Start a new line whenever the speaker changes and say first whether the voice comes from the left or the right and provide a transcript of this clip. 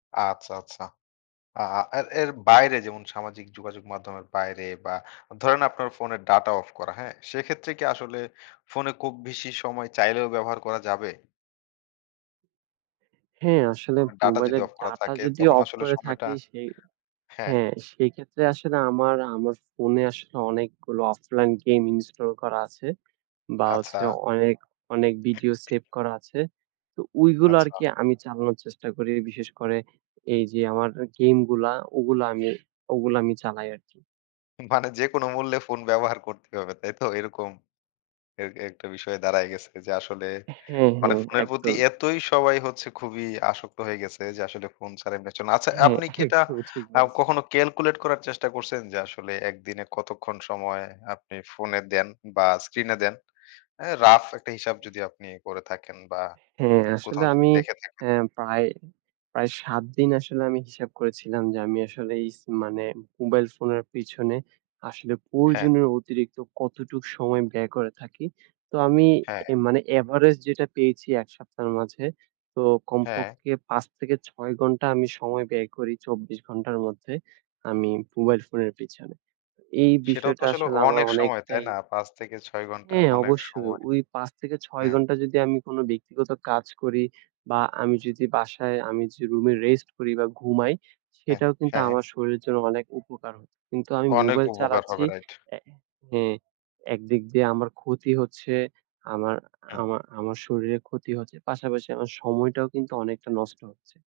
left: আচ্ছা, আচ্ছা। আ এ এর বাইরে যেমন সামাজিক যোগাযোগ মাধ্যমের বাইরে বা ধরেন আপনার ফোনের ডাটা অফ করা। হ্যাঁ? সেক্ষেত্রে কি আসলে ফোনে খুব বেশি সময় চাইলেও ব্যবহার করা যাবে?
right: হ্যাঁ, আসলে
left: মানে ডাটা যদি
right: মোবাইলের
left: অফ করা
right: ডাটা
left: থাকে
right: যদি
left: তখন
right: অফ
left: আসলে
right: করে
left: সময়টা
right: থাকি সেই
left: হ্যাঁ।
right: হ্যাঁ, সেই ক্ষেত্রে আসলে আমার আমার ফোনে আসলে অনেকগুলো অফলাইন গেম ইনস্টল করা আছে। বা
left: আচ্ছা।
right: হচ্ছে অনেক, অনেক ভিডিও সেভ করা আছে। তো ওইগুলো
left: আচ্ছা।
right: আরকি আমি চালানোর চেষ্টা করি বিশেষ করে এইযে, আমার গেম গুলা, ওগুলা আমি ওগুলো আমি চালাই আরকি।
left: মানে যেকোন মূল্যে ফোন ব্যবহার করতে হবে তাই তো? এরকম এ একটা বিষয়ে দাঁড়ায় গেছে যে আসলে
right: হ্যাঁ,
left: মানে
right: হ্যাঁ,
left: ফোনের প্রতি
right: একদম।
left: এতই সবাই হচ্ছে খুবই আসক্ত হয়ে গেছে যে আসলে ফোন ছাড়া। [unintelligible] আচ্ছা
right: হ্যাঁ,
left: আপনি কি এটা
right: একদমই ঠিক
left: আ
right: বলেছেন।
left: কখনো ক্যালকুলেট করার চেষ্টা করছেন যে, আসলে ১ দিনে কতক্ষণ সময় আপনি ফোনে দেন বা স্ক্রিনে দেন? আ রাফ একটা হিসাব যদি আপনি করে থাকেন বা
right: হ্যাঁ, আসলে
left: কোথাও য
right: আমি
left: দেখে থাকেন?
right: আ প্রায়, প্রায় ৭ দিন আসলে আমি হিসাব করেছিলাম যে, আমি আসলে এই স মানে মোবাইল ফোনের পেছনে আসলে
left: হ্যাঁ।
right: প্রয়োজনের অতিরিক্ত কতটুকু সময় ব্যয় করে থাকি। তো আমি
left: হ্যাঁ।
right: এ মানে এভারেজ যেটা পেয়েছি ১ সপ্তাহের মাঝে তো
left: হ্যাঁ।
right: কমপক্ষে ৫ থেকে ৬ ঘণ্টা আমি সময় ব্যয় করি, ২৪ ঘণ্টার মধ্যে আমি মোবাইল ফোনের পেছনে। এই
left: সেটাও তো
right: বিষয়টা
left: আসলে
right: আসলে আমার
left: অনেক সময় তাই
right: অনেকটাই
left: না? ৫ থেকে ৬ ঘণ্টা,
right: হ্যাঁ,
left: অনেক
right: অবশ্যই
left: সময়।
right: ওই ৫ থেকে ৬
left: হ্যাঁ।
right: ঘণ্টা যদি আমি কোনো ব্যক্তিগত কাজ করি বা আমি যদি বাসায় আমি যে রুমে রেস্ট করি বা ঘুমাই
left: হ্যাঁ,
right: সেটাও কিন্তু
left: হ্যাঁ।
right: আমার শরীরের জন্য অনেক উপকার হচ্ছে। কিন্তু আমি
left: অনেক
right: মোবাইল
left: উপকার
right: চালাচ্ছি
left: হবে রাইট।
right: এ হ্যাঁ। একদিক দিয়ে আমার ক্ষতি হচ্ছে, আমার
left: হু।
right: আমার আমার শরীরের ক্ষতি হচ্ছে। পাশাপাশি আমার সময়টাও কিন্তু অনেকটা নষ্ট হচ্ছে।